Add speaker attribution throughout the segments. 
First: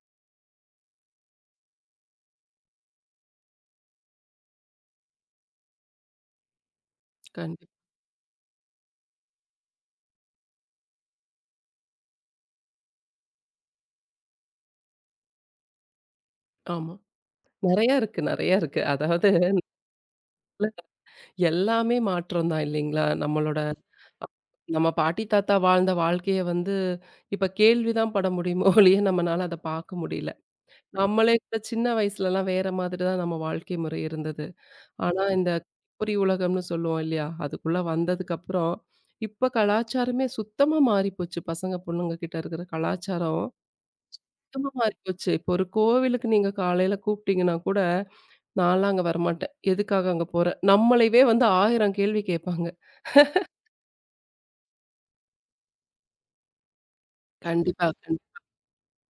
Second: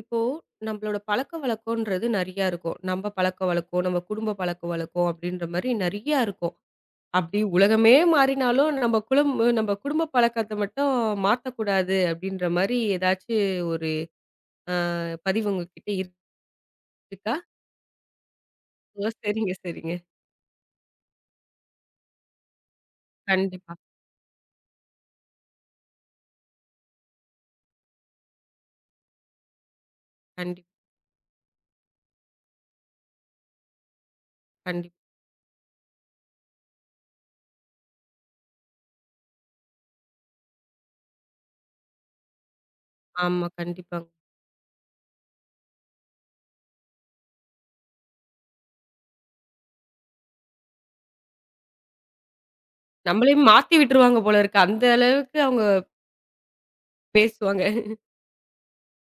Speaker 1: இப்போ நம்மளோட பழக்கவழக்கம்ன்றது நெறையா இருக்கும். நம்ம பழக்கவழக்கம், நம்ம குடும்ப பழக்கவழக்கம் அப்டின்ற மாரி நெறையா இருக்கும். அப்டி
Speaker 2: கண்டிப்
Speaker 1: உலகமே மாறினாலும் நம்ம குலம் நம்ம குடும்ப பழக்கத்த மட்டும் மாத்தக்கூடாது அப்டின்ற மாரி ஏதாச்சு ஒரு அ பதிவு உங்ககிட்ட
Speaker 2: ஆமா.
Speaker 1: இருக்கா?
Speaker 2: நெறையா இருக்கு, நெறையா இருக்கு.
Speaker 1: ஓ!
Speaker 2: அதாவது
Speaker 1: சரிங்க, சரிங்க.
Speaker 2: எல்லாமே மாற்றம் தான் இல்லைங்களா? நம்மளோட
Speaker 1: கண்டிப்பா,
Speaker 2: நம்ம பாட்டி, தாத்தா வாழ்ந்த வாழ்க்கைய வந்து இப்ப கேள்வி தான் பட முடியுமோ ஒழிய, நம்மனால அத பாக்க முடியல.
Speaker 1: கண்டிப்பா,
Speaker 2: நம்மளே கூட சின்ன வயசுலலாம் வேற மாதிரி தான் நம்ம வாழ்க்கை முறை இருந்தது.
Speaker 1: கண்டிப்பா.
Speaker 2: ஆனா இந்த பொறி உலகம்னு சொல்லுவோம் இல்லையா? அதுக்குள்ள வந்ததுக்கப்புறம், இப்ப கலாச்சாரமே சுத்தமா மாறிப்போச்சு. பசங்க, பொண்ணுங்க கிட்ட இருக்கிற கலாச்சாரம்.
Speaker 1: ஆமா, கண்டிப்பாங்க.
Speaker 2: சுத்தமா மாறி போச்சு. இப்போ ஒரு கோவிலுக்கு நீங்க காலையில கூப்பிட்டீங்கன்னா கூட, நான்லாம் அங்க வரமாட்டேன். எதுக்காக அங்க போற? நம்மளையவே வந்து 1000 கேள்வி கேட்பாங்க.
Speaker 1: நம்மளையும் மாத்தி விட்டுருவாங்க போல இருக்கு. அந்த அளவுக்கு அவங்க பேசுவாங்க.
Speaker 2: கண்டிப்பா.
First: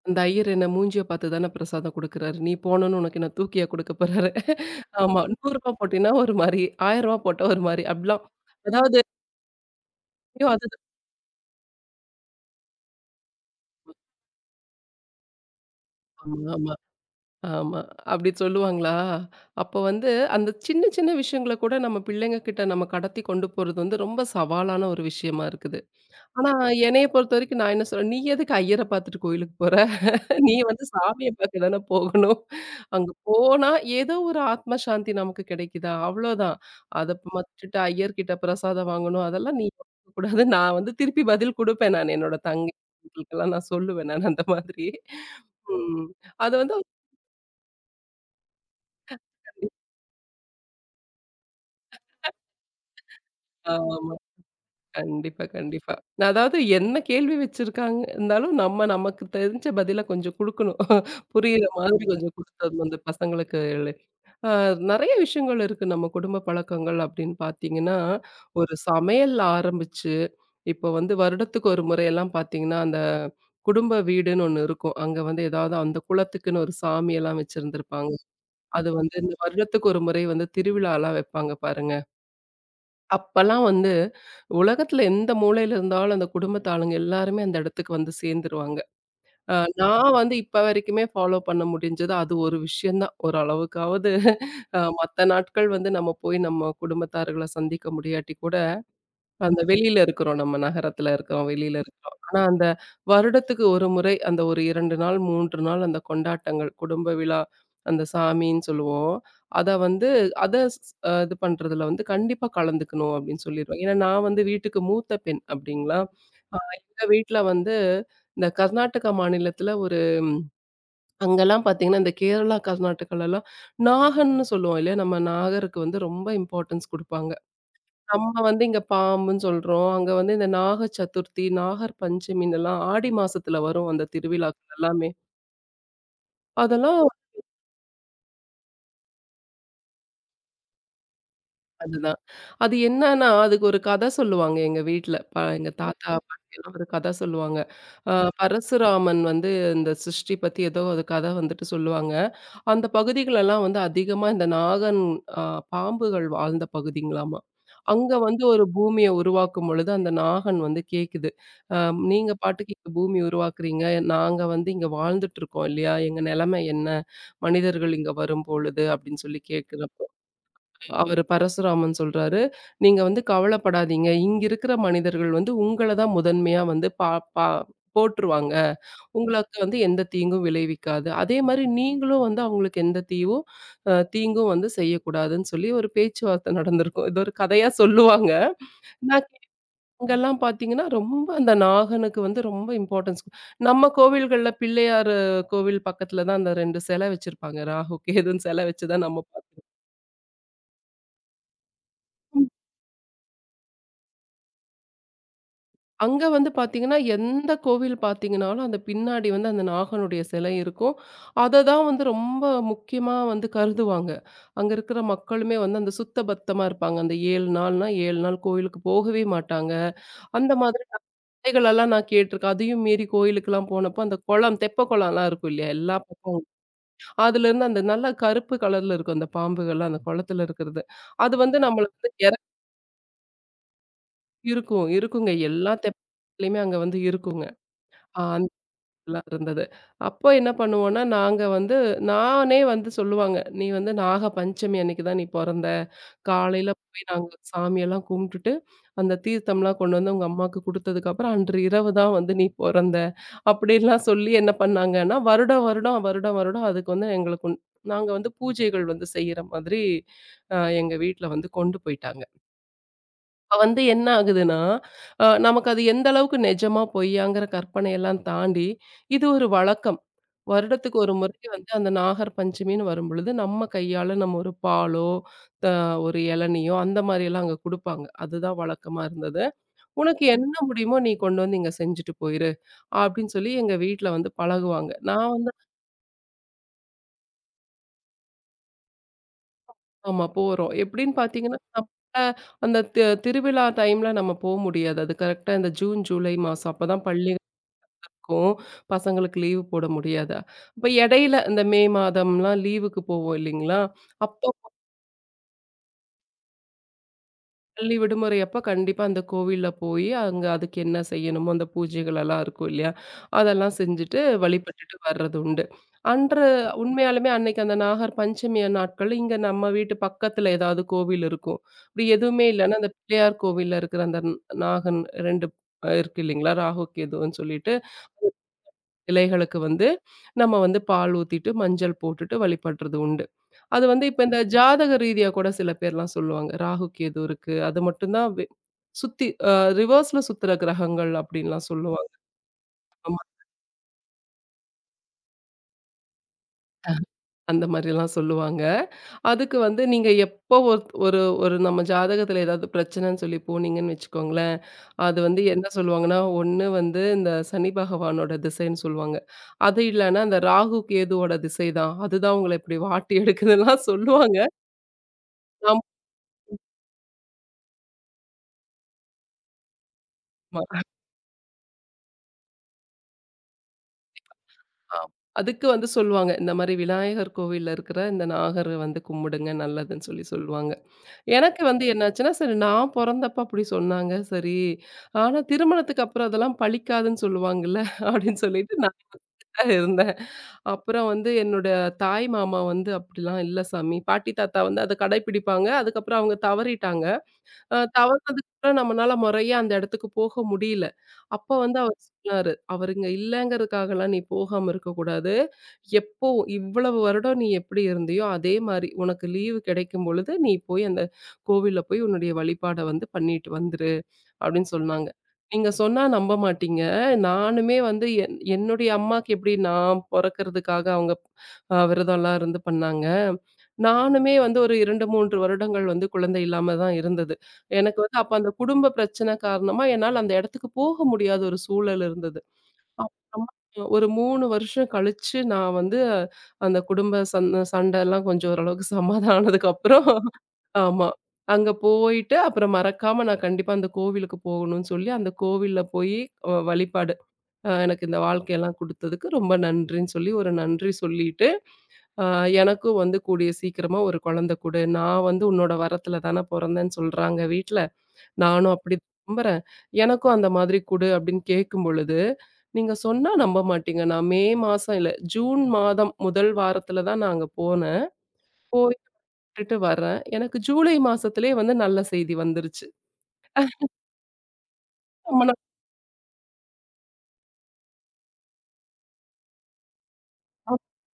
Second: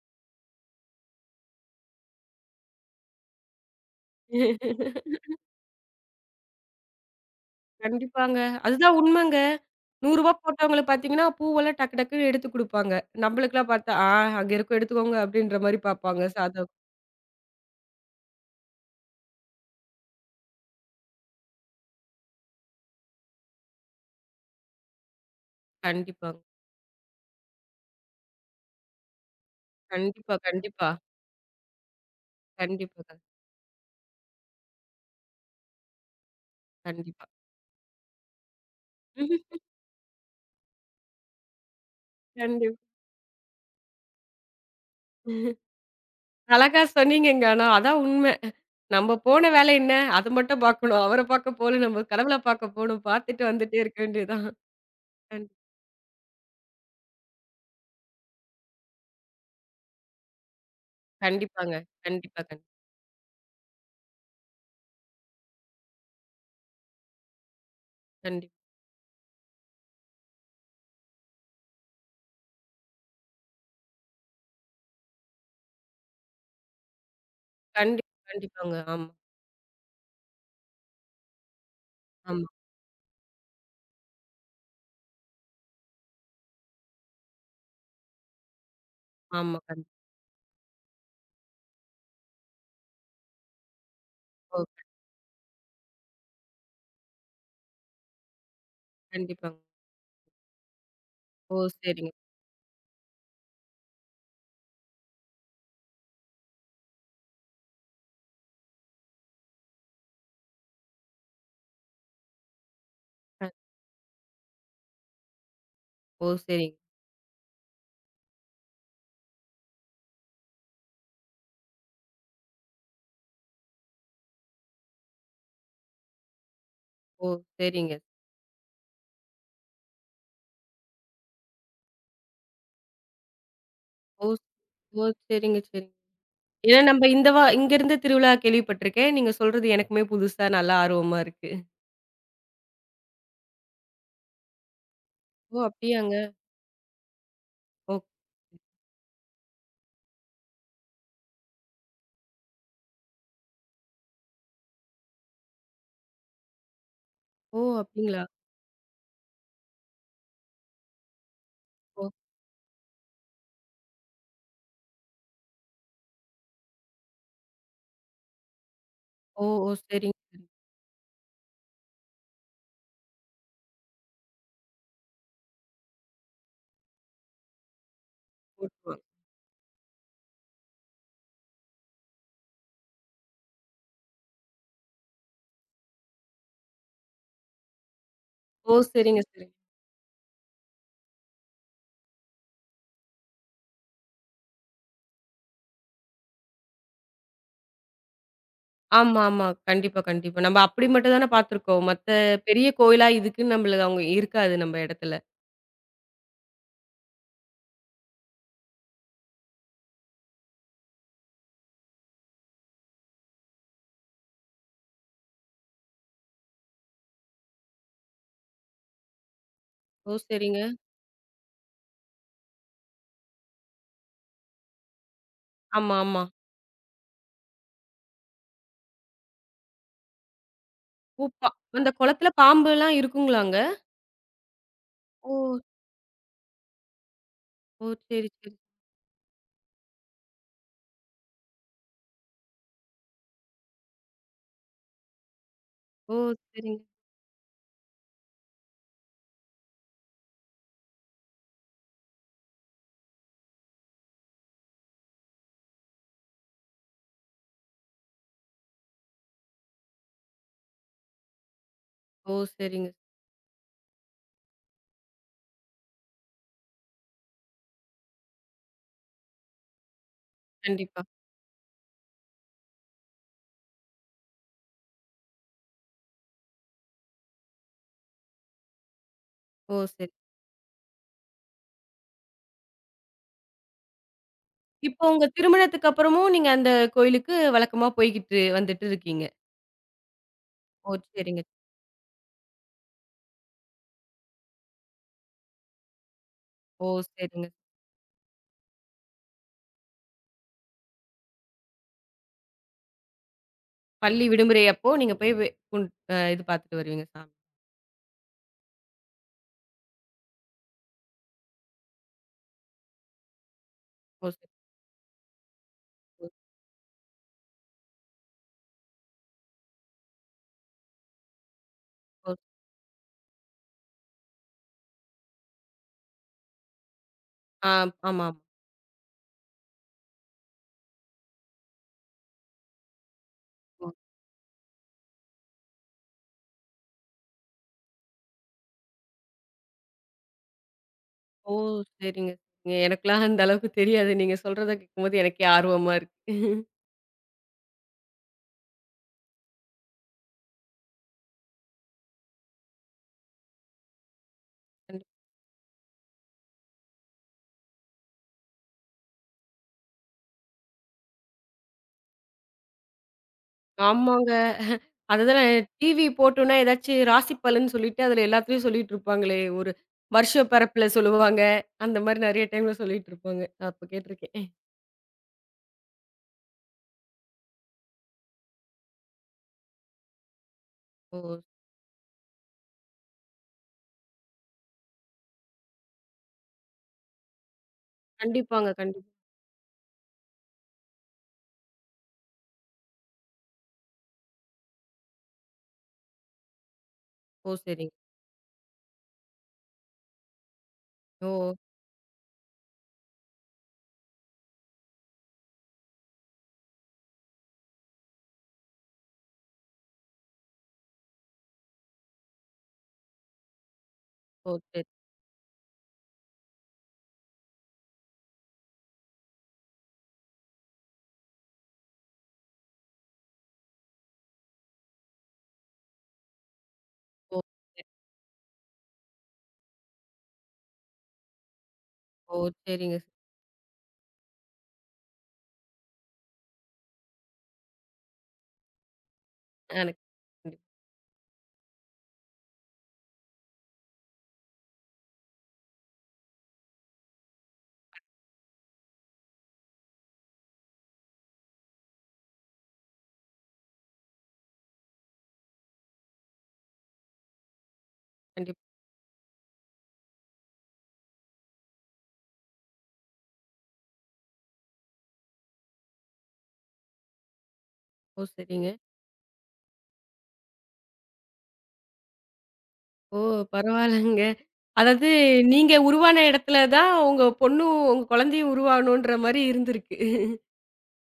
Speaker 2: அந்த ஐயர் என்ன மூஞ்சிய பார்த்து தானே பிரசாதம் குடுக்குறாரு. நீ போனோனே உனக்கு என்ன தூக்கியா குடுக்க போறாரு? ஆமா. ரூ. 100 ரூபாய் போட்டீன்னா ஒரு மாரி, ரூ. 1000 ரூபாய் போட்டா ஒரு மாரி. அப்படிலாம்.
Speaker 1: கண்டிப்பாங்க. அதுதான்
Speaker 2: அதாவது
Speaker 1: உண்மங்க. ரூ. 100
Speaker 2: ஐயோ! அது
Speaker 1: போட்டவங்கள பார்த்தீங்கன்னா, பூவெல்லாம் டக்கு டக்குன்னு எடுத்து குடுப்பாங்க. நம்மளுக்கெல்லாம் பார்த்தா, "ஆ அங்க இருக்கும் எடுத்துக்கோங்க" அப்படின்ற மாரி பார்ப்பாங்க.
Speaker 2: ஆமா,
Speaker 1: சாதம்
Speaker 2: ஆமா, ஆமா. அப்படி சொல்லுவாங்களா? அப்போ வந்து அந்த சின்ன சின்ன விஷயங்கள கூட நம்ம பிள்ளைங்க கிட்ட நம்ம கடத்தி கொண்டு போறது வந்து ரொம்ப சவாலான ஒரு விஷயமா இருக்குது.
Speaker 1: கண்டிப்பாங்க.
Speaker 2: ஆனா, என்னைய பொறுத்தவரைக்கும் நான் என்ன சொல்றேன், "நீ எதுக்கு ஐயர பார்த்துட்டு கோயிலுக்கு போற?
Speaker 1: கண்டிப்பா,
Speaker 2: நீ வந்து
Speaker 1: கண்டிப்பா.
Speaker 2: சாமிய பார்க்க தானே போகணும்.
Speaker 1: கண்டிப்பா,
Speaker 2: அங்க
Speaker 1: க
Speaker 2: போனா ஏதோ ஒரு ஆத்ம சாந்தி நமக்கு கிடைக்குதா? அவ்வளோதான். அத
Speaker 1: கண்டிப்பா.
Speaker 2: மத்துட்டு ஐயர்கிட்ட பிரசாதம் வாங்கணும்,
Speaker 1: ம்ஹ்ம்.
Speaker 2: அதெல்லாம் நீ வாங்கக் கூடாது." நான் வந்து திருப்பி பதில் குடுப்பேன் நான் என்னோட தங்கை
Speaker 1: கண்டிப்
Speaker 2: எல்லாம் நான் சொல்லுவேன் நான் அந்த மாதிரி. ம். அது வந்து
Speaker 1: அழகா சொன்னீங்கங்க. ஆனா அதான் உண்ம. நம்ம போன வேலை என்ன? அத மட்டும் பார்க்கணும். அவர பார்க்க போல, நம்ம கடவுள பார்க்க போணும். பார்த்துட்டு வந்துட்டே இருக்க
Speaker 2: ஆமா.
Speaker 1: வேண்டியதுதான்.
Speaker 2: கண்டிப்பா,
Speaker 1: கண்
Speaker 2: கண்டிப்பா. நான் அதாவது என்ன கேள்வி வச்சிருக்காங்க இருந்தாலும், நம்ம நமக்கு தெரிஞ்ச பதில கொஞ்சம் குடுக்கணும். புரியிற
Speaker 1: கண்டிப்பாங்க.
Speaker 2: மாதிரி கொஞ்சம்
Speaker 1: கண்டிப்பா, கண்
Speaker 2: குடுத்தரணும் அந்த பசங்களுக்கு. அ நெறைய விஷயங்கள் இருக்கு நம்ம குடும்ப பழக்கங்கள் அப்படின்னு பார்த்தீங்கன்னா,
Speaker 1: கண்டிப்
Speaker 2: ஒரு சமையல் ஆரம்பிச்சு, இப்போ வந்து வருடத்துக்கு ஒரு முறையெல்லாம் பார்த்தீங்கன்னா, அந்த குடும்ப வீடுன்னு ஒண்ணு இருக்கும். அங்க வந்து ஏதாவது அந்த குலத்துக்குன்னு ஒரு சாமியெல்லாம் வச்சிருந்திருப்பாங்க.
Speaker 1: கண்டிப்பாங்க.
Speaker 2: அது
Speaker 1: ஆமா,
Speaker 2: வந்து இந்த வருடத்துக்கு ஒரு முறை வந்து திருவிழாலாம் வைப்பாங்க பாருங்க.
Speaker 1: ஆமா,
Speaker 2: அப்பல்லாம் வந்து, உலகத்துல எந்த மூலையில இருந்தாலும் அந்த குடும்பத்து ஆளுங்க எல்லாருமே அந்த இடத்துக்கு வந்து சேர்ந்துருவாங்க. அ
Speaker 1: ஆமா. கண்டிப்பா.
Speaker 2: நான் வந்து இப்ப வரைக்குமே ஃபாலோ பண்ண முடிஞ்சது அது ஒரு விஷயம் தான். ஓரளவுக்காவது
Speaker 1: ஓ!
Speaker 2: மத்த நாட்கள் வந்து நம்ம போய் நம்ம குடும்பத்தார்கள சந்திக்க முடியாட்டி கூட,
Speaker 1: கண்டிப்பாங்க.
Speaker 2: அந்த வெளியில இருக்கிறோம். நம்ம நகரத்துல இருக்கிறோம்.
Speaker 1: ஓ!
Speaker 2: வெளியில
Speaker 1: சரிங்க.
Speaker 2: இருக்கிறோம். ஆனா, அந்த வருடத்துக்கு ஒரு முறை அந்த ஒரு 2 நாள், 3 நாள் அந்த கொண்டாட்டங்கள், குடும்ப விழா, அந்த சாமின்னு சொல்லுவோம். அத வந்து அத ஸ் அ இது பண்றதுல வந்து கண்டிப்பா கலந்துக்கணும் அப்படின்னு
Speaker 1: அ.
Speaker 2: சொல்லிருவேன். ஏன்னா, நான் வந்து வீட்டுக்கு மூத்த பெண் அப்படிங்களா.
Speaker 1: ஓ! சரிங்க.
Speaker 2: எங்க வீட்ல வந்து இந்த கர்நாடகா மாநிலத்துல ஒரு அங்கெல்லாம் பார்த்தீங்கன்னா, இந்த கேரளா, கர்நாடகாலலாம் நாகன்னு சொல்லுவோம் இல்லையா? நம்ம நாகருக்கு வந்து ரொம்ப இம்பார்ட்டன்ஸ்
Speaker 1: ஓ!
Speaker 2: குடுப்பாங்க.
Speaker 1: சரிங்க.
Speaker 2: நம்ம வந்து இங்க பாம்புன்னு சொல்றோம். அங்க வந்து இந்த நாக சதுர்த்தி, நாகர் பஞ்சமின்னுலாம் ஆடி மாசத்துல வரும் அந்த
Speaker 1: ஓ!
Speaker 2: திருவிழாக்கள்
Speaker 1: ஓ!
Speaker 2: எல்லாமே.
Speaker 1: சரிங்க, சரிங்க. ஏன்னா நம்ப
Speaker 2: அதெல்லாம்
Speaker 1: இந்த இங்கருந்து திருவிழா கேள்விப்பட்டுருக்கேன். நீங்க சொல்றது எனக்குமே புதுசா நல்லா ஆர்வமா இருக்கு.
Speaker 2: அதுதான். அது என்னன்னா, அதுக்கு ஒரு கதை சொல்லுவாங்க எங்க வீட்ல.
Speaker 1: ஓ!
Speaker 2: எங்க தாத்தா,
Speaker 1: அப்படியாங்க.
Speaker 2: பாட்டிலாம் ஒரு கதை சொல்லுவாங்க.
Speaker 1: ஓ
Speaker 2: அ பரசுராமன் வந்து இந்த சிருஷ்டி பத்தி ஏதோ ஒரு கதை வந்துட்டு சொல்லுவாங்க. அந்த பகுதிகளெல்லாம் வந்து அதிகமா இந்த நாகன் அ பாம்புகள் வாழ்ந்த பகுதிங்களாமா.
Speaker 1: ஓ!
Speaker 2: அங்க
Speaker 1: அப்படிங்களா?
Speaker 2: வந்து ஒரு பூமிய உருவாக்கும் பொழுது, அந்த நாகன் வந்து கேக்குது. அ
Speaker 1: ஓ
Speaker 2: "நீங்க பாட்டுக்கு இங்க பூமி உருவாக்குறீங்க. நாங்க வந்து இங்க வாழ்ந்துட்டுருக்கோம் இல்லையா? எங்க நிலைமை என்ன? மனிதர்கள் இங்க வரும்பொழுது" அப்படின்னு சொல்லி
Speaker 1: ஓ ஓ!
Speaker 2: கேட்குது.
Speaker 1: சரிங்க, சரிங்க.
Speaker 2: அவரு பரசுராமன் சொல்றாரு, "நீங்க வந்து கவலைப்படாதீங்க. இங்க இருக்கிற மனிதர்கள் வந்து உங்கள தான் முதன்மையா வந்து பா பா போற்றுவாங்க.
Speaker 1: போட்டுருவாங்க.
Speaker 2: உங்களுக்கு வந்து எந்த தீங்கும் விளைவிக்காது. அதேமாரி நீங்களும் வந்து அவங்களுக்கு எந்த தீவும் தீங்கும் வந்து செய்யக்கூடாதுன்னு" சொல்லி ஒரு பேச்சுவார்த்தை நடந்திருக்கும். இது ஒரு கதையா சொல்லுவாங்க.
Speaker 1: ஓ! சரிங்க,
Speaker 2: நான்
Speaker 1: சரிங்க.
Speaker 2: இங்கெல்லாம் பார்த்தீங்கன்னா, ரொம்ப அந்த நாகனுக்கு வந்து ரொம்ப இம்பார்ட்டன்ஸ். நம்ம கோவில்கள்ல பிள்ளையாரு கோவில் பக்கத்துல தான் அந்த 2 சிலை வச்சிருப்பாங்க. ராகு, கேதுன்னு சிலை வச்சு தான்
Speaker 1: ஆமா,
Speaker 2: நம்ம
Speaker 1: ஆமா. கண்டிப்பா, கண்டிப்பா. நம்ம அப்படி மட்டும் தான பார்த்துருக்கோம். மத்த பெரிய கோயிலா இதுக்குன்னு நம்மள அவங்க இருக்காது நம்ம இடத்துல.
Speaker 2: அங்க வந்து பார்த்தீங்கன்னா, எந்த கோவில் பார்த்தீங்கனாலும், அந்த பின்னாடி வந்து அந்த நாகனுடைய சிலை இருக்கும். அத தான் வந்து ரொம்ப முக்கியமா வந்து கருதுவாங்க. அங்க இருக்கிற மக்களுமே வந்து அந்த சுத்த பத்தமா இருப்பாங்க. அந்த 7 நாள்னா 7 நாள் கோவிலுக்கு போகவே மாட்டாங்க.
Speaker 1: ஓ!
Speaker 2: அந்த
Speaker 1: சரிங்க.
Speaker 2: மாதிரி கதைகளெல்லாம் நான் கேட்டுருக்கேன். அதையும் மீறி கோயிலுக்கெல்லாம் போனப்போ, அந்த குளம் தெப்ப குளம்லாம் இருக்கும் இல்லையா?
Speaker 1: ஆமா,
Speaker 2: எல்லா
Speaker 1: ஆமா.
Speaker 2: பக்கமும். அதுலேருந்து அந்த நல்ல கருப்பு கலர்ல இருக்கும் அந்த பாம்புகள்லாம் அந்த குளத்துல இருக்கிறது.
Speaker 1: ஓ!
Speaker 2: அது
Speaker 1: பா
Speaker 2: வந்து
Speaker 1: அந்த
Speaker 2: நம்மளுக்கு வந்து
Speaker 1: குளத்துல
Speaker 2: இறக்கி
Speaker 1: பாம்புலாம் இருக்குங்களாங்க?
Speaker 2: இருக்கும் இருக்குங்க.
Speaker 1: ஓ!
Speaker 2: எல்லா தெப்ப குளத்துலயுமே அங்க வந்து இருக்குங்க.
Speaker 1: ஓ!
Speaker 2: அ
Speaker 1: சரி, சரி.
Speaker 2: எல்லாம் இருந்தது. அப்போ என்ன பண்ணுவோம்னா, நாங்க வந்து நானே வந்து சொல்லுவாங்க. "நீ வந்து நாக பஞ்சமி அன்னைக்கு தான் நீ பொறந்த.
Speaker 1: ஓ!
Speaker 2: காலையில
Speaker 1: சரிங்க.
Speaker 2: போய் நாங்க சாமியெல்லாம் கும்பிட்டுட்டு, அந்த தீர்த்தம்லாம் கொண்டு வந்து உங்க அம்மாவுக்கு குடுத்ததுக்கப்புறம், அன்று இரவு தான் வந்து நீ பொறந்த." அப்படிலாம் சொல்லி என்ன பண்ணாங்கன்னா, வருடம் வருடம் வருடம் வருடம் அதுக்கு வந்து எங்களுக்கு உன்- நாங்க வந்து பூஜைகள் வந்து செய்ற மாதிரி அ எங்க வீட்ல வந்து கொண்டு போயிட்டாங்க.
Speaker 1: ஓ! சரிங்க.
Speaker 2: அப்ப வந்து என்ன ஆகுதுன்னா, நமக்கு அது எந்த அளவுக்கு நிஜமா, பொய்யாங்கிற கற்பனையெல்லாம் தாண்டி, இது ஒரு வழக்கம். வருடத்துக்கு
Speaker 1: கண்டிப்பா.
Speaker 2: ஒரு முறை வந்து அந்த நாகர் பஞ்சமின்னு வரும்பொழுது, நம்ம கையால நம்ம ஒரு பாலோ, த ஒரு இளநியோ அந்த மாரியெல்லாம் அங்க குடுப்பாங்க. அதுதான் வழக்கமா இருந்தது.
Speaker 1: ஓ! சரி.
Speaker 2: "உனக்கு என்ன முடியுமோ நீ கொண்டு வந்து இங்க செஞ்சுட்டு போயிரு" அப்படின்னு சொல்லி எங்க வீட்ல வந்து பழகுவாங்க.
Speaker 1: இப்போ உங்க
Speaker 2: நான் வந்து
Speaker 1: திருமணத்துக்கு அப்புறமும் நீங்க அந்த கோயிலுக்கு வழக்கமா போய்க்கிட்டு வந்துட்டு இருக்கீங்க.
Speaker 2: ஆமா போறோம்.
Speaker 1: ஓ!
Speaker 2: எப்படின்னு
Speaker 1: சரிங்க.
Speaker 2: பார்த்தீங்கன்னா, நம்ம அந்த திருவிழா டைம்ல நம்ம போ முடியாது. அது கரெக்ட்டா இந்த ஜூன், ஜூலை மாசம்.
Speaker 1: ஓ!
Speaker 2: அப்பதான் பள்ளி
Speaker 1: சரிங்க.
Speaker 2: இருக்கும். பசங்களுக்கு லீவு போட முடியாது. அப்ப இடையில இந்த மே மாதம்லாம் லீவுக்கு போவோம் இல்லைங்களா?
Speaker 1: பள்ளி
Speaker 2: அப்போ
Speaker 1: விடுமுறை அப்போ நீங்க போய் வே கும் அ இது பார்த்துட்டு வருவீங்க சாமி.
Speaker 2: பள்ளி விடுமுறை அப்ப கண்டிப்பா அந்த கோவில்ல போயி, அங்க அதுக்கு என்ன செய்யணுமோ அந்த பூஜைகள் எல்லாம் இருக்கும் இல்லையா? அதெல்லாம் செஞ்சுட்டு
Speaker 1: ஓ! சரி.
Speaker 2: வழிபட்டுட்டு வர்றது உண்டு.
Speaker 1: ஓ!
Speaker 2: அன்று உண்மையாலுமே அன்னைக்கு அந்த நாகர் பஞ்சமி நாட்கள் இங்க நம்ம வீட்டு பக்கத்துல ஏதாவது கோவில் இருக்கும். அப்படி
Speaker 1: ஓ!
Speaker 2: எதுவுமே இல்லன்னா, அந்த பிள்ளையார் கோவில்ல இருக்கிற அந்த நாகன் 2 இருக்கு இல்லைங்களா? ராகு கேதுன்னு
Speaker 1: ஆ
Speaker 2: சொல்லிட்டு
Speaker 1: ஆமா,
Speaker 2: சிலைகளுக்கு வந்து, நம்ம வந்து பால் ஊத்திட்டு, மஞ்சள் போட்டுட்டு வழிபடுறது உண்டு. அது
Speaker 1: ஆமா.
Speaker 2: வந்து இப்ப இந்த ஜாதக ரீதியா கூட சில பேர்லாம் சொல்லுவாங்க. ராகு, கேது இருக்கு. அது மட்டும் தான் சுத்தி ரிவர்ஸ்ல சுத்துற கிரகங்கள்
Speaker 1: ஓ!
Speaker 2: அப்டின்லாம் சொல்லுவாங்க.
Speaker 1: சரிங்க. நீங்க- எனக்கெல்லாம் அந்த அளவுக்கு தெரியாது. நீங்க சொல்றத கேட்கும்போது எனக்கே ஆர்வமா இருக்கு.
Speaker 2: அந்த மாதிரிலாம் சொல்லுவாங்க. அதுக்கு வந்து நீங்க எப்போ ஒரு ஒரு ஒரு நம்ம ஜாதகத்தில ஏதாவது பிரச்சனைன்னு சொல்லி போனீங்கன்னு வச்சுக்கோங்களேன்,
Speaker 1: கண்டிப்
Speaker 2: அது வந்து என்ன சொல்லுவாங்கன்னா, ஒண்ணு வந்து இந்த சனி பகவானோட திசைன்னு சொல்லுவாங்க. அது இல்லன்னா அந்த ராகு, கேதுவோட திசை தான். அதுதான் உங்கள இப்படி வாட்டி எடுக்குதுலாம்
Speaker 1: ஆமாங்க.
Speaker 2: சொல்லுவாங்க.
Speaker 1: அதுதான் டிவி போட்டோம்னா ஏதாச்சும் ராசி பலன் சொல்லிட்டு அதுல எல்லாத்துலயும் சொல்லிட்டு இருப்பாங்களே! ஒரு வருஷ
Speaker 2: ஆமா.
Speaker 1: பிறப்புல சொல்லுவாங்க. அந்த மாரி நெறைய டைம்ல சொல்லிட்டு இருப்பாங்க. அப்ப கேட்டுருக்கேன்.
Speaker 2: ஆம். அதுக்கு வந்து சொல்லுவாங்க. இந்த மாரி விநாயகர் கோவில்ல இருக்கிற இந்த நாகர வந்து கும்பிடுங்க நல்லதுன்னு சொல்லி சொல்லுவாங்க.
Speaker 1: ஓ!
Speaker 2: எனக்கு வந்து என்னாச்சுன்னா, சரி நான் பொறந்தப்ப அப்படி சொன்னாங்க. சரி, ஆனா திருமணத்துக்கு அப்புறம் அதெல்லாம் பலிக்காதுன்னு சொல்லுவாங்கல்ல, அப்படின்னு
Speaker 1: கண்டிப்பாங்க,
Speaker 2: சொல்லிட்டு நான்
Speaker 1: கண்டிப்பா.
Speaker 2: தான் இருந்தேன். அப்புறம் வந்து என்னோட தாய் மாமா வந்து அப்படிலாம் இல்ல சாமி, பாட்டி தாத்தா வந்து அத கடைப்பிடிப்பாங்க. அதுக்கப்புறம் அவங்க தவறிட்டாங்க.
Speaker 1: ஓ! சரிங்க.
Speaker 2: தவறுனதுக்கப்புறம் நம்மனால முறையா அந்த இடத்துக்கு போக முடியல.
Speaker 1: ஓ!
Speaker 2: அப்ப வந்து அவர் சொன்னாரு, "அவரு இங்க இல்லங்கிறதுக்காகலாம் நீ போகாம இருக்கக்கூடாது. எப்பவும் இவ்வளவு வருடம் நீ எப்படி இருந்தியோ, அதே மாரி உனக்கு லீவு கிடைக்கும் பொழுது, நீ போய் அந்த கோவில்ல போய் உன்னுடைய வழிபாட வந்து பண்ணிட்டு வந்துரு."
Speaker 1: ஓ!
Speaker 2: அப்படின்னு
Speaker 1: சரி.
Speaker 2: சொன்னாங்க. நீங்க சொன்னா நம்ப மாட்டீங்க. நானுமே வந்து என்னுடைய அம்மாக்கு எப்படி நான் பொறக்கிறதுக்காக அவங்க விரதம்லாம் இருந்து பண்ணாங்க. நானுமே வந்து ஒரு 2, 3 வருடங்கள் வந்து குழந்தை இல்லாம தான் இருந்தது.
Speaker 1: ஓ! சரி.
Speaker 2: எனக்கு வந்து அப்ப அந்த குடும்ப பிரச்சனை காரணமா என்னால அந்த இடத்துக்கு போக முடியாத ஒரு சூழல்
Speaker 1: ஓ!
Speaker 2: இருந்தது.
Speaker 1: சரிங்க.
Speaker 2: அப்புறமா ஒரு 3 வருஷம் கழிச்சு நான் வந்து அந்த குடும்ப சண்டைலாம் கொஞ்சம் ஓரளவுக்கு சமாதானம்
Speaker 1: எனக்கு
Speaker 2: ஆனதுக்கப்புறம்
Speaker 1: கண்டிப்
Speaker 2: ஆமா. அங்க போயிட்டு அப்புறம் மறக்காம நான் கண்டிப்பா அந்த கோவிலுக்கு போகணும்னு சொல்லி, அந்த கோவில்ல போயி வழிபாடு. எனக்கு இந்த வாழ்க்கையெல்லாம் குடுத்ததுக்கு ரொம்ப நன்றின்னு சொல்லி ஒரு நன்றி சொல்லிட்டு, அ எனக்கும் வந்து கூடிய சீக்கிரமா ஒரு குழந்தை குடு. நான் வந்து உன்னோட வரத்தில தானே பொறந்தேன்னு சொல்றாங்க வீட்ல.
Speaker 1: கண்டிப்பா.
Speaker 2: நானும் அப்படி நம்புறேன். எனக்கும் அந்த மாதிரி குடு அப்படின்னு கேட்கும் பொழுது, நீங்க சொன்னா நம்ப மாட்டீங்க. நான் மே மாசம் இல்ல, ஜூன் மாதம் முதல் வாரத்தில தான் நான் அங்க போனேன்.
Speaker 1: ஓ! சரிங்க.
Speaker 2: விட்டுட்டு வரேன். எனக்கு ஜூலை மாசத்திலேயே வந்து நல்ல செய்தி வந்துருச்சு.
Speaker 1: ஓ! பரவால்லங்க. அதாவது
Speaker 2: நம்ம ந
Speaker 1: நீங்க உருவான இடத்துல தான் உங்க பொண்ணும், உங்க குழந்தையும் உருவாகணுன்ற மாரி இருந்திருக்கு.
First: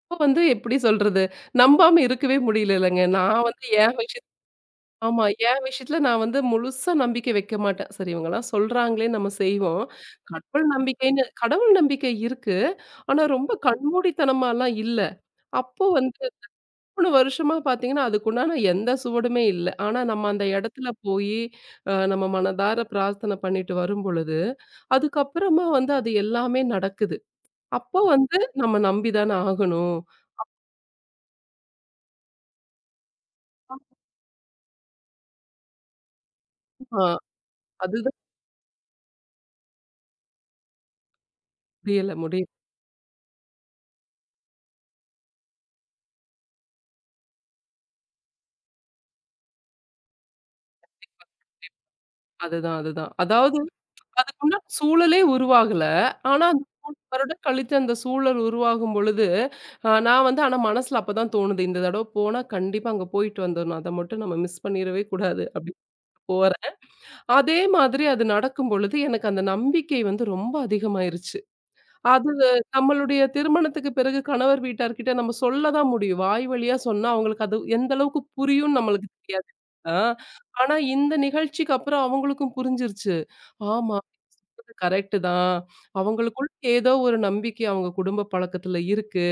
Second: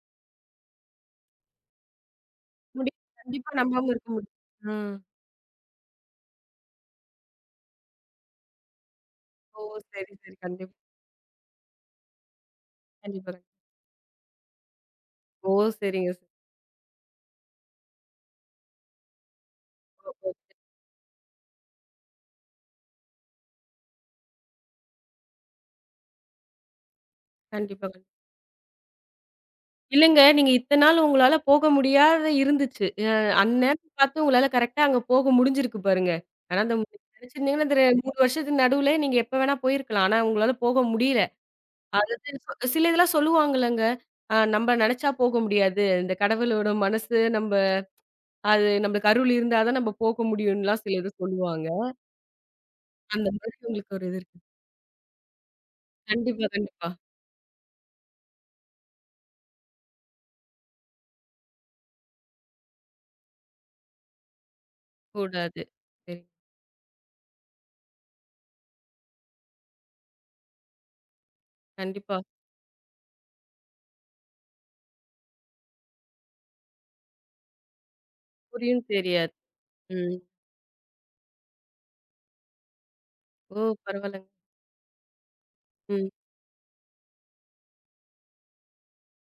Speaker 2: அப்ப வந்து எப்படி சொல்றது? நம்பாம இருக்கவே
Speaker 1: முடியும்.
Speaker 2: முடியலலங்க. நான்
Speaker 1: கண்டிப்பா
Speaker 2: வந்து
Speaker 1: நம்பாம
Speaker 2: என்
Speaker 1: இருக்க
Speaker 2: விஷயத்
Speaker 1: முடியாது. ஆ.
Speaker 2: ஆமா. என் விஷயத்துல நான் வந்து முழுசா நம்பிக்கை வைக்க மாட்டேன். சரி இவங்கலாம் சொல்றாங்களே நம்ம
Speaker 1: ஓ!
Speaker 2: செய்வோம்.
Speaker 1: சரி, சரி.
Speaker 2: கடவுள்
Speaker 1: கண்டிப்பா,
Speaker 2: நம்பிக்கைன்னு கடவுள் நம்பிக்கை இருக்கு. ஆனா
Speaker 1: கண்டிப்பா.
Speaker 2: ரொம்ப கண்மூடித்தனமாலாம் இல்ல.
Speaker 1: ஓ!
Speaker 2: அப்போ
Speaker 1: சரிங்க.
Speaker 2: வந்து 3 வருஷமா பார்த்தீங்கன்னா, அதுக்குண்டான எந்த சுவடுமே இல்ல. ஆனா, நம்ம
Speaker 1: ஓ!
Speaker 2: அந்த இடத்துல போயி, நம்ம மனதார பிரார்த்தனை பண்ணிட்டு வரும்பொழுது, அதுக்கப்புறமா வந்து அது எல்லாமே நடக்குது.
Speaker 1: கண்டிப்பா.
Speaker 2: அப்போ வந்து நம்ம நம்பி தான ஆகணும்.
Speaker 1: இல்லங்க. நீங்க இத்தன நாள் உங்களால போக முடியாத இருந்துச்சு. அந்நேரம் பார்த்து உங்களால கரெக்ட்டா அங்க போக முடிஞ்சிருக்கு பாருங்க. ஆனா அந்த
Speaker 2: ஆ
Speaker 1: நெனச்சிருந்தீங்கன்னா, இந்த
Speaker 2: அதுதான்
Speaker 1: 3 வருஷத்துக்கு நடுவுல நீங்க எப்ப வேணா போயிருக்கலாம். ஆனா உங்களால போக முடியல.
Speaker 2: புரியல
Speaker 1: அதாவது
Speaker 2: முடியல.
Speaker 1: சில இதெல்லாம் சொல்லுவாங்கல்லங்க. நம்ம நெனச்சா போக முடியாது. இந்த கடவுளோட மனசு நம்ப அது நம்மளுக்கு அருள் இருந்தா தான் நம்ம போக முடியும்லாம் சில இது சொல்லுவாங்க.
Speaker 2: அதுதான், அதுதான்.
Speaker 1: அந்த மாதிரி
Speaker 2: அதாவது
Speaker 1: உங்களுக்கு ஒரு இது இருக்கு.
Speaker 2: அதுக்குண்டான சூழலே உருவாகல. ஆனா,
Speaker 1: கண்டிப்பா,
Speaker 2: அந்த
Speaker 1: கண்டிப்பா.
Speaker 2: வருடம் கழித்து அந்த சூழல் உருவாகும் பொழுது, நான் வந்து ஆனா மனசுல அப்பதான் தோணுது, "இந்த தடவ போனா கண்டிப்பா அங்க போயிட்டு வந்துரணும். அத மட்டும் நம்ம மிஸ் பண்ணிறவே கூடாது."
Speaker 1: கூடாது.
Speaker 2: அப்படின்னு
Speaker 1: சரி.
Speaker 2: போறேன். அதே மாதிரி அது நடக்கும் பொழுது, எனக்கு அந்த நம்பிக்கை வந்து ரொம்ப அதிகமாயிருச்சு.
Speaker 1: கண்டிப்பா.
Speaker 2: அது நம்மளுடைய திருமணத்துக்கு பிறகு கணவர் வீட்டார்கிட்ட நம்ம சொல்ல தான் முடியும். வாய் வழியா சொன்னா அவங்களுக்கு அது எந்த அளவுக்கு புரியும்னு
Speaker 1: புரியும்
Speaker 2: நம்மளுக்கு
Speaker 1: தெரியாது.
Speaker 2: தெரியாது. ஆ
Speaker 1: ம்.
Speaker 2: ஆனா இந்த நிகழ்ச்சிக்கு அப்புறம் அவங்களுக்கும் புரிஞ்சிருச்சு.
Speaker 1: ஓ!
Speaker 2: ஆமா
Speaker 1: பரவால்லங்க.
Speaker 2: கரெக்ட்டு தான்.
Speaker 1: ம்.
Speaker 2: அவங்களுக்குள்ள ஏதோ ஒரு நம்பிக்கை அவங்க குடும்ப பழக்கத்துல இருக்கு.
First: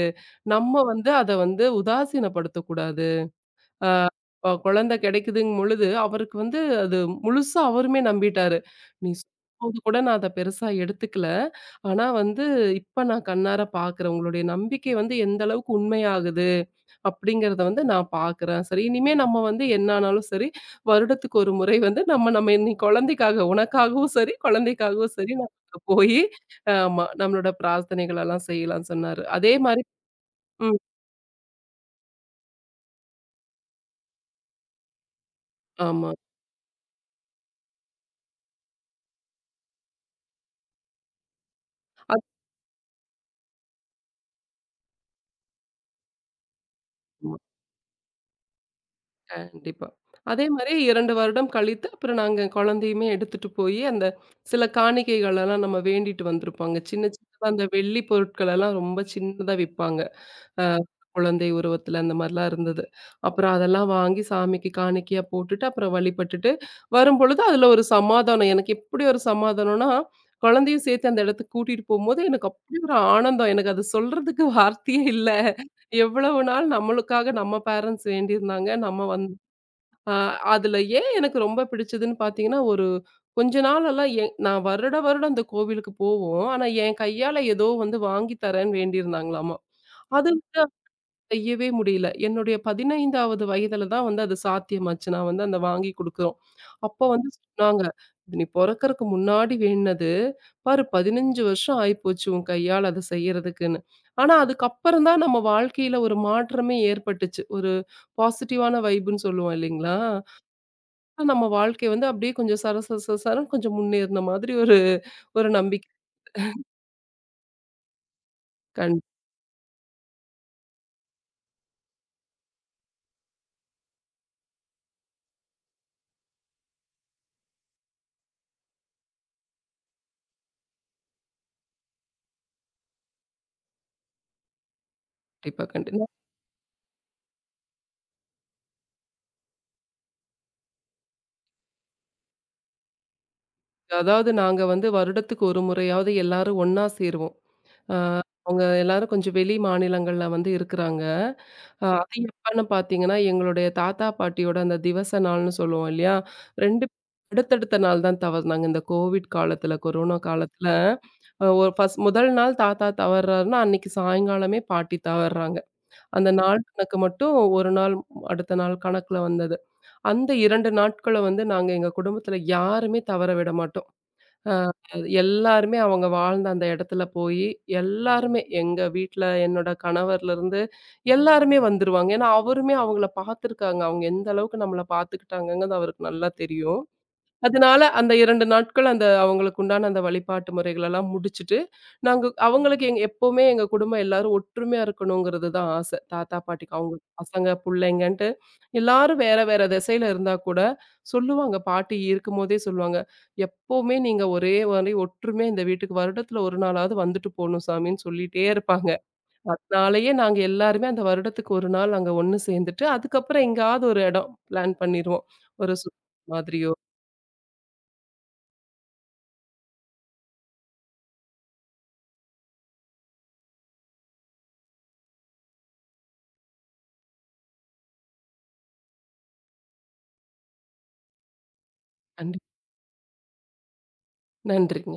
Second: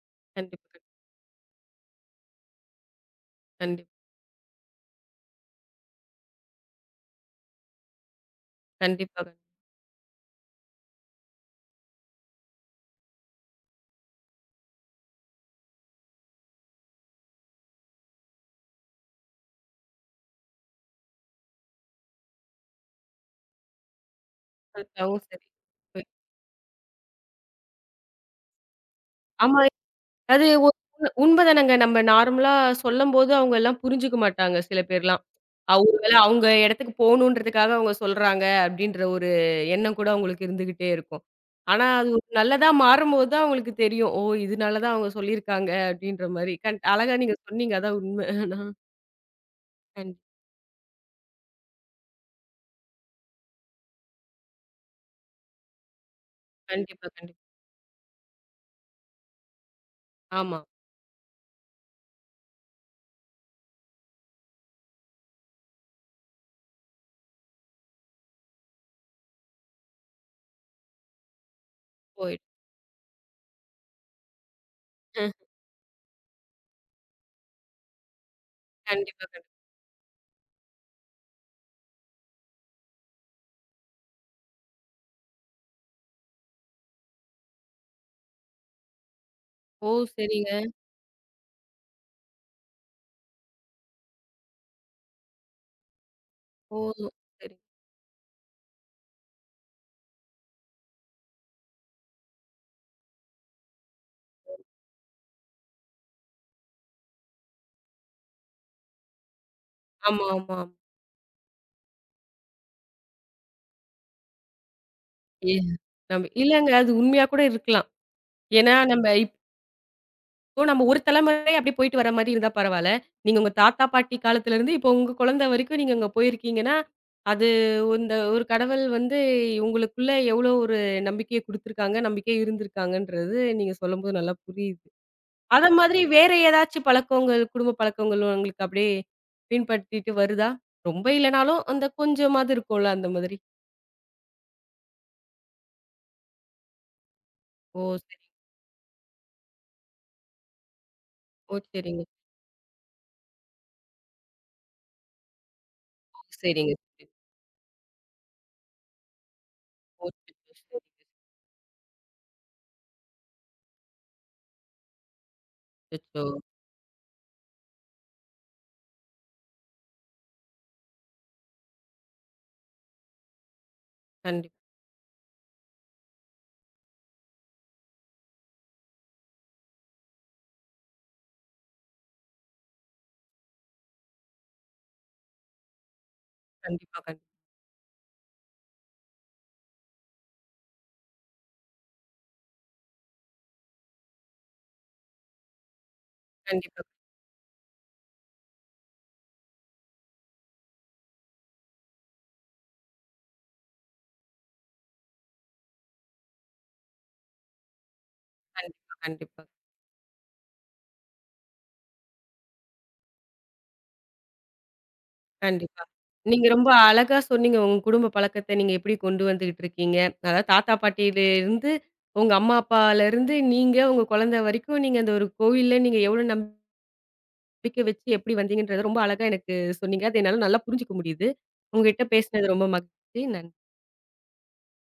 Speaker 2: நம்ம
Speaker 1: கண்டிப்பா,
Speaker 2: வந்து அத வந்து உதாசீனப்படுத்தக்கூடாது.
Speaker 1: கண்டிப்பா.
Speaker 2: குழந்தை கிடைக்குதுங்கும் பொழுது, அவருக்கு வந்து அது முழுசா அவருமே நம்பிட்டாரு. நீ
Speaker 1: கண்டிப்பா.
Speaker 2: சொன்னபோது கூட நான் அத பெருசா எடுத்துக்கல. ஆனா வந்து இப்ப நான் கண்ணார பார்க்குறேன். உங்களுடைய நம்பிக்கை வந்து எந்த அளவுக்கு உண்மையாகுது அப்படிங்கிறத வந்து நான் பார்க்குறேன். சரி இனிமே நம்ம வந்து என்ன ஆனாலும் சரி, வருடத்துக்கு ஒரு முறை வந்து நம்ம நம்ம நீ குழந்தைக்காக உனக்காகவும் சரி, குழந்தைக்காகவும்
Speaker 1: கண்டிப்பாவும்
Speaker 2: சரி
Speaker 1: சரி.
Speaker 2: நம்ம
Speaker 1: ம்.
Speaker 2: போயி ஆமா நம்மளோட பிரார்த்தனைகள் எல்லாம் செய்யலாம்னு சொன்னாரு. அதே
Speaker 1: ஆமா.
Speaker 2: மாரி
Speaker 1: அது உ
Speaker 2: ம்.
Speaker 1: உண்மதானங்க. நம்ம நார்மலா சொல்லம்போது அவங்க எல்லாம் புரிஞ்சுக்க மாட்டாங்க சில பேர்லாம்.
Speaker 2: ஆமா.
Speaker 1: ஒருவேளை அவங்க இடத்துக்கு போணுன்றதுக்காக அவங்க சொல்றாங்க அப்படின்ற ஒரு எண்ணம் கூட அவங்களுக்கு இருந்துகிட்டே இருக்கும். ஆனா அது ஒரு நல்லதா மாறும்போது தான் அவங்களுக்கு தெரியும். ஓ! இதனால தான் அவங்க சொல்லியிருக்காங்க அப்படின்ற மாரி. அழகா நீங்க சொன்னீங்க. அதான் உண்ம.
Speaker 2: கண்டிப்பா.
Speaker 1: கண்
Speaker 2: அதே மாரி 2 வருடம் கழித்து, அப்புறம் நாங்க குழந்தையுமே எடுத்துட்டு போயி, அந்த சில காணிக்கைகள் எல்லாம் நம்ம வேண்டிட்டு வந்திருப்பாங்க. சின்ன
Speaker 1: கண்டிப்பா, கண்டிப்பா.
Speaker 2: சின்னதா அந்த வெள்ளி பொருட்கள் எல்லாம் ரொம்ப சின்னதா விப்பாங்க.
Speaker 1: ஆமா.
Speaker 2: அ குழந்தை உருவத்துல அந்த மாரிலாம் இருந்தது. அப்புறம் அதெல்லாம் வாங்கி சாமிக்கு காணிக்கையா போட்டுட்டு, அப்புறம் வழிபட்டுட்டு வரும்பொழுது, அதுல ஒரு சமாதானம். எனக்கு எப்படி ஒரு சமாதானம்னா, குழந்தையும் சேர்த்து அந்த இடத்துக்கு கூட்டிட்டு போம்போது, எனக்கு
Speaker 1: போயிடும்.
Speaker 2: அப்படி ஒரு ஆனந்தம். எனக்கு அது சொல்றதுக்கு வார்த்தையே இல்ல.
Speaker 1: அ
Speaker 2: எவ்வளவு நாள் நம்மளுக்காக நம்ம பேரண்ட்ஸ் வேண்டியிருந்தாங்க. நம்ம
Speaker 1: கண்டிப்பா,
Speaker 2: வந்து
Speaker 1: கண்டிப்பா.
Speaker 2: அ அதுல ஏன் எனக்கு ரொம்ப பிடிச்சதுன்னு பார்த்தீங்கன்னா, ஒரு கொஞ்ச நாளெல்லாம் நான் வருட வருடம் அந்த கோவிலுக்கு போவோம். ஆனா, என் கையால ஏதோ வந்து வாங்கி தரேன்னு வேண்டியிருந்தாங்களாமா.
Speaker 1: ஓ!
Speaker 2: அது வந்து
Speaker 1: சரிங்க.
Speaker 2: அது செய்யவே முடியல. என்னுடைய 15வது வயதுல தான் வந்து அது சாத்தியமாச்சு. நான் வந்து அந்த வாங்கி குடுக்குறோம்.
Speaker 1: ஓ!
Speaker 2: அப்போ வந்து
Speaker 1: சரி.
Speaker 2: சொன்னாங்க, "இது நீ பொறக்கறக்கு முன்னாடி வேண்டுனது, பாரு 15 வருஷம் ஆயிப்போச்சு உன் கையால அத செய்யறதுக்குன்னு." ஆனா, அதுக்கப்புறம் தான் நம்ம வாழ்க்கையில ஒரு மாற்றமே ஏற்பட்டுச்சு. ஒரு பாசிட்டிவான வைப்ன்னு சொல்லுவோம் இல்லைங்களா?
Speaker 1: ஆமா, ஆமா.
Speaker 2: நம்ம வாழ்க்கை வந்து அப்படியே கொஞ்சம் சர சர சர சரன்னு கொஞ்சம் முன்னேறின மாதிரி ஒரு ஒரு
Speaker 1: ஏ
Speaker 2: நம்பிக்கை.
Speaker 1: நம்ப இல்லங்க. அது உண்மையா கூட இருக்கலாம். ஏன்னா நம்ப இப்போ நம்ம ஒரு தலைமுறை அப்டியே போயிட்டு வர மாரி இருந்தா பரவால்ல. நீங்க உங்க தாத்தா, பாட்டி காலத்துலருந்து இப்போ உங்க குழந்தை வரைக்கும் நீங்க அங்க போயிருக்கீங்கன்னா, அது இந்த ஒரு கடவுள் வந்து உங்களுக்குள்ள எவ்ளோ ஒரு நம்பிக்கைய குடுத்துருக்காங்க, நம்பிக்கை இருந்திருக்காங்கன்றது நீங்க சொல்லும்போது நல்லா புரியுது. அத
Speaker 2: கண்டிப்பா,
Speaker 1: மாதிரி
Speaker 2: கண்டிப்பா.
Speaker 1: வேற ஏதாச்சும் பழக்கங்கள், குடும்ப பழக்கங்கள் உங்களுக்கு அப்டியே பின்பற்றிட்டு வருதா? ரொம்ப இல்லனாலும் அந்த கொஞ்சமாவது இருக்கும்ல அந்த மாதிரி.
Speaker 2: அதாவது நாங்க வந்து வருடத்துக்கு ஒரு முறையாவது எல்லாரும் ஒண்ணா சேருவோம்.
Speaker 1: ஓ!
Speaker 2: அ
Speaker 1: சரி.
Speaker 2: அவங்க எல்லாரும் கொஞ்சம் வெளி மாநிலங்கள்ல வந்து இருக்கிறாங்க.
Speaker 1: ஓ! சரிங்க.
Speaker 2: அது எப்பன்னு பார்த்தீங்கன்னா, எங்களுடைய தாத்தா, பாட்டியோட அந்த திவச நாள்னு சொல்லுவோம் இல்லையா?
Speaker 1: ஓ! சரிங்க.
Speaker 2: 2 அடுத்தடுத்த நாள் தான் தவறுனாங்க. இந்த கோவிட் காலத்துல,
Speaker 1: ஓ!
Speaker 2: கொரோனா
Speaker 1: சரி.
Speaker 2: காலத்துல,
Speaker 1: சரி.
Speaker 2: ஒரு ஃபர்ஸ்ட் முதல் நாள் தாத்தா தவறுறாருன்னா, அன்னைக்கு சாயங்காலமே பாட்டி தவறுறாங்க.
Speaker 1: அச்சச்சோ!
Speaker 2: அந்த நாள் கணக்கு மட்டும் 1 நாள் அடுத்த நாள் கணக்குல வந்தது. அந்த 2 நாட்கள வந்து நாங்க எங்க குடும்பத்துல யாருமே தவற விட மாட்டோம். அ
Speaker 1: கண்டிப்
Speaker 2: எல்லாருமே அவங்க வாழ்ந்த அந்த இடத்துல போயி, எல்லாருமே எங்க வீட்ல என்னோட கணவர்லருந்து எல்லாருமே வந்துருவாங்க. ஏன்னா, அவருமே அவங்கள பார்த்துருக்காங்க. அவங்க எந்த அளவுக்கு நம்மள பார்த்துக்கிட்டாங்கங்கிறது அவருக்கு நல்லா தெரியும்.
Speaker 1: கண்டிப்பா, கண்
Speaker 2: அதனால அந்த 2 நாட்கள் அந்த அவங்களுக்கு உண்டான அந்த வழிபாட்டு முறைகளெல்லாம் முடிச்சுட்டு, நாங்க அவங்களுக்கு எப்பவுமே எங்க குடும்பம் எல்லாரும் ஒற்றுமையா இருக்கணுங்கிறது தான் ஆசை. தாத்தா, பாட்டிக்கு
Speaker 1: கண்டிப்பா,
Speaker 2: அவங்க பசங்க, புள்ளைங்கன்ட்டு எல்லாரும் வேற வேற திசையில இருந்தா கூட சொல்லுவாங்க. பாட்டி இருக்கும்போதே சொல்லுவாங்க, "எப்பவுமே நீங்க ஒரே மாரி ஒற்றுமையா இந்த வீட்டுக்கு வருடத்துல 1 நாளாவது வந்துட்டு போணும் சாமின்னு" சொல்லிட்டே இருப்பாங்க.
Speaker 1: கண்டிப்பா, கண்டிப்பா,
Speaker 2: அதனாலயே நாங்க எல்லாருமே அந்த வருடத்துக்கு 1 நாள் அங்க ஒண்ணு சேர்ந்துட்டு, அதுக்கப்புறம் எங்கேயாவது ஒரு இடம் பிளான் பண்ணிருவோம். ஒரு
Speaker 1: கண்டிப்பா.
Speaker 2: சுற்றுலா
Speaker 1: நீங்க ரொம்ப
Speaker 2: மாதிரியோ
Speaker 1: அழகா சொன்னீங்க. உங்க குடும்ப பழக்கத்த நீங்க எப்படி கொண்டு வந்துகிட்டு இருக்கீங்க. அதாவது தாத்தா பாட்டியில இருந்து, உங்க அம்மா அப்பாலருந்து நீங்க, உங்க குழந்தை வரைக்கும் நீங்க அந்த ஒரு கோவில்ல நீங்க எவ்வளோ நம்பிக்கை வச்சு எப்படி வந்தீங்கன்றத ரொம்ப அழகா எனக்கு சொன்னீங்க. அது என்னால நல்லா புரிஞ்சுக்க முடியுது. உங்ககிட்ட
Speaker 2: கண்டிப்பா.
Speaker 1: பேசினது ரொம்ப மகிழ்ச்சி. நன்றி.
Speaker 2: நன்றிங்க.